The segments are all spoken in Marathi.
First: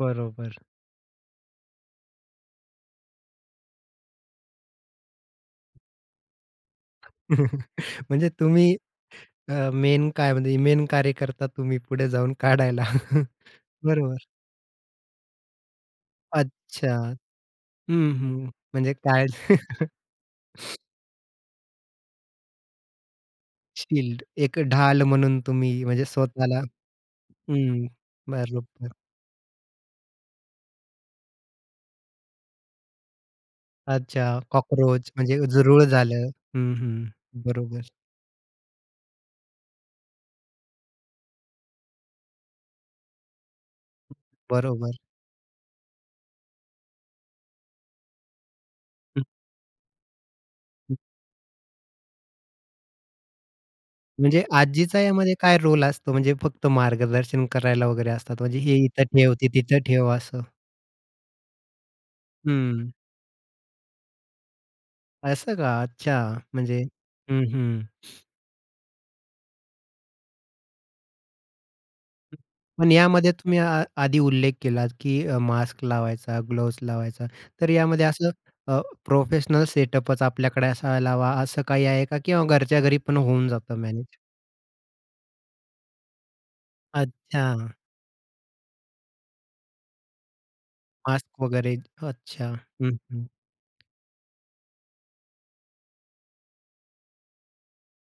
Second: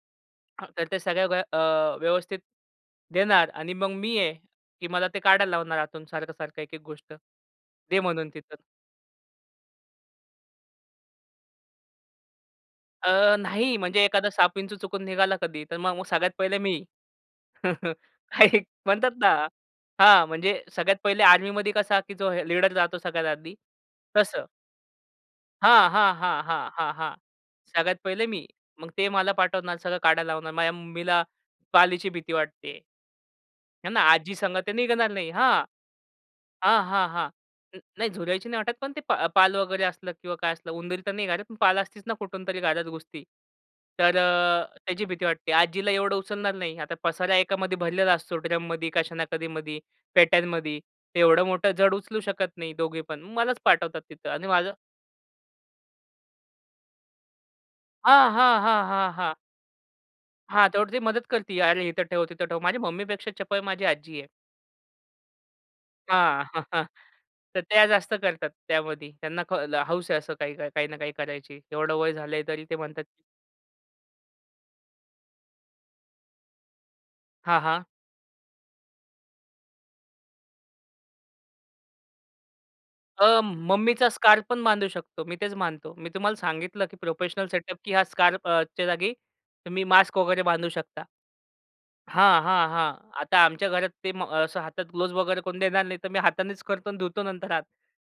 बरोबर. [unintelligible] तर ते सगळ्या [unintelligible] अ, व्यवस्थित देणार आणि मग मी आहे की मला ते काढायला लावणार आतून सारखं-सारखं, एक-एक गोष्ट. दे म्हणून म्हणजे तिथं. तुम्ही अ, मेन काय म्हणजे मेन कार्यकर्ता तुम्ही पुढे जाऊन काढायला. अ, नाही, म्हणजे बरोबर. एखादा साप, विंचु चुकून निघाला कधी, तर मग मग सगळ्यात पहिले मी. अच्छा. हं, हां, हं. एक म्हणजे म्हणतात काय? ना हां म्हणजे सगळ्यात पहिले आर्मीमध्ये कसा की जो हे लीडर जातो सगळ्यात आधी, शील्ड तसं. एक ढाल म्हणून तुम्ही हां, म्हणजे हां, हां, स्वतःला हां, हां. हं. सगळ्यात पहिले मी. मग बरोबर. ते मला पाठवणार. सगळं काढायला लावणार. माझ्या मम्मीला पालीची भीती वाटते. आहे ना, आजी अच्छा. संग ते न निघणार कॉकरोच नाही. म्हणजे हां, झुरळ झालं. हं, हां, हं. हां, हां. बरोबर. नाही झुरळांची नाही वाटत, पण ते पा पाल वगैरे असलं किंवा काय असलं उंदीर तर नाही घरात, पण पाल असतीच ना कुठूनतरी घरात घुसती. तर अ, बरोबर. त्याची भीती वाटते. आजीला एवढं उचलणार नाही. आता पसारा एकामध्ये भरलेला असतो. ड्रममधी, कशा ना कशा मधी, पेट्यांमध्ये. एवढं मोठं जड उचलू शकत नाही दोघीपण, मलाच पाठवतात तिथं म्हणजे आणि माझं आजीचा यामध्ये काय रोल असतो, म्हणजे फक्त मार्गदर्शन करायला वगैरे हां, असतात. म्हणजे हां, हे हां, इथं हां, ठेव, हां. ते तिथं ठेव असं. हां, तेवढं ती मदत करती अरे, इथं ठेव, तिथं ठेव. माझी हं. मम्मीपेक्षा चपळ माझी आजी आहे. असं का अच्छा हां, म्हणजे हं, तर हं. त्या जास्त करतात त्यामध्ये. त्यांना क हौस आहे असं काही, काही ना काही करायची. एवढं वय झालंय तरी ते पण म्हणतात यामध्ये तुम्ही आ आधी उल्लेख केलात की अ, मास्क लावायचा, ग्लोज लावायचा. हां, तर हां. यामध्ये असं अ, प्रोफेशनल सेटअपच आपल्याकडे असायला हवा असं काही आहे का किंवा घरच्या घरी पण अ, होऊन जातं मम्मीचा मॅनेज? स्कार्फ पण बांधू शकतो. मी तेच बांधतो. मी तुम्हाला सांगितलं की प्रोफेशनल अच्छा. सेटअप की हा स्कार्फच्या जागी तुम्ही मास्क वगैरे बांधू शकता. मास्क वगैरे. हां, अच्छा. हां, हां. हं. आता आमच्या घरात ते म असं हातात ग्लोव्हज वगैरे कोण देणार नाही. तर मी हातानेच करतो आणि धुतो नंतर हात.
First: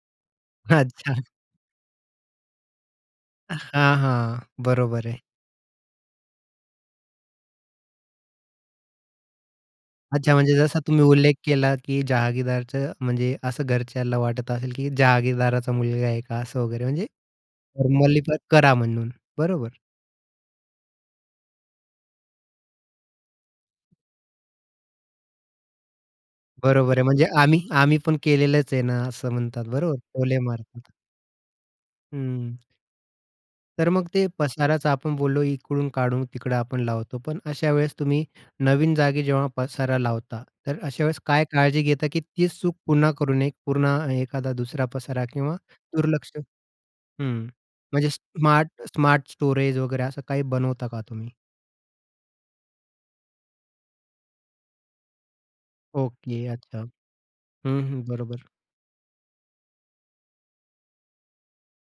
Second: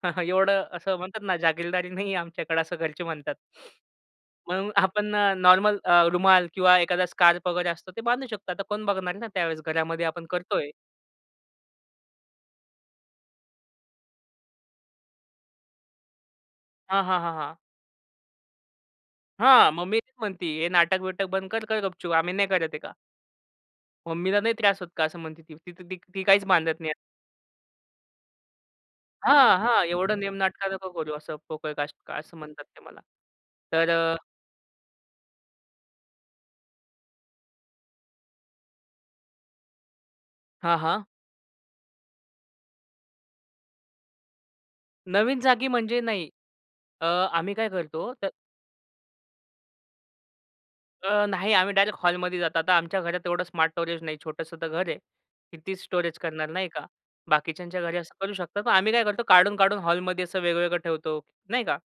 एवढं असं अच्छा. म्हणतात ना, जहारगिररदारी नाहीये आमच्याकडे असं घरचे म्हणतात. हां, हां. म्हणून बरोबर आपण आहे. अ, नॉर्मल अ, रुमाल किंवा एखादा स्कार्फ वगैरे असतो ते बांधू शकतो. आता कोण बघणार आहे ना त्यावेळेस घरामध्ये, आपण अच्छा, म्हणजे करतोय. जसा तुम्ही उल्लेख केला की जहागीरदारचं म्हणजे असं घरच्याला वाटत असेल की जहागीरदाराचा मुलगा आहे का असं वगैरे हां, म्हणजे हां, हां, हां. म्हणले की करा म्हणून. बरोबर. हां. मम्मी तेच म्हणती, हे नाटक-बिटक बंद कर. कर गपचूप. आम्ही नाही करत आहे का. मम्मीला नाही त्रास होत का असं म्हणते, ती तर ती काहीच बांधत नाही. बरोबर आहे. म्हणजे आम्ही आम्ही पण केलेलंच आहे ना, असं हां. म्हणतात. हां. बरोबर एवढं नेम टोले नाटकं नको मारतात. करू असं पोकळ कष्ट असं हं. म्हणतात ते मला. तर तर मग अ ते पसाराचं आपण बोललो इकडून काढून तिकडं आपण लावतो, पण अशा वेळेस तुम्ही नवीन जागी जेव्हा पसारा लावता, हां, तर हां. अशावेळेस काय काळजी घेता की तीच चूक पुन्हा करू नये. एक पूर्ण एखादा दुसरा पसारा नवीन किंवा जागी म्हणजे नाही. दुर्लक्ष अ, हं. आम्ही काय म्हणजे करतो? तर स्मार्ट स्मार्ट स्टोरेज वगैरे असं काही बनवता का अ, तुम्ही? नाही आम्ही डायरेक्ट हॉलमध्ये जात आता आमच्या घरात एवढं स्मार्ट स्टोरेज नाही छोटंसं तर घर आहे. कितीच स्टोरेज ओके. करणार नाही का? अच्छा. आ, बाकीच्यांच्या हं, घरी हं. असं करू बरोबर. शकतात मग आम्ही काय करतो काढून, काढून हॉलमध्ये असं वेगवेगळं ठेवतो. नाही का?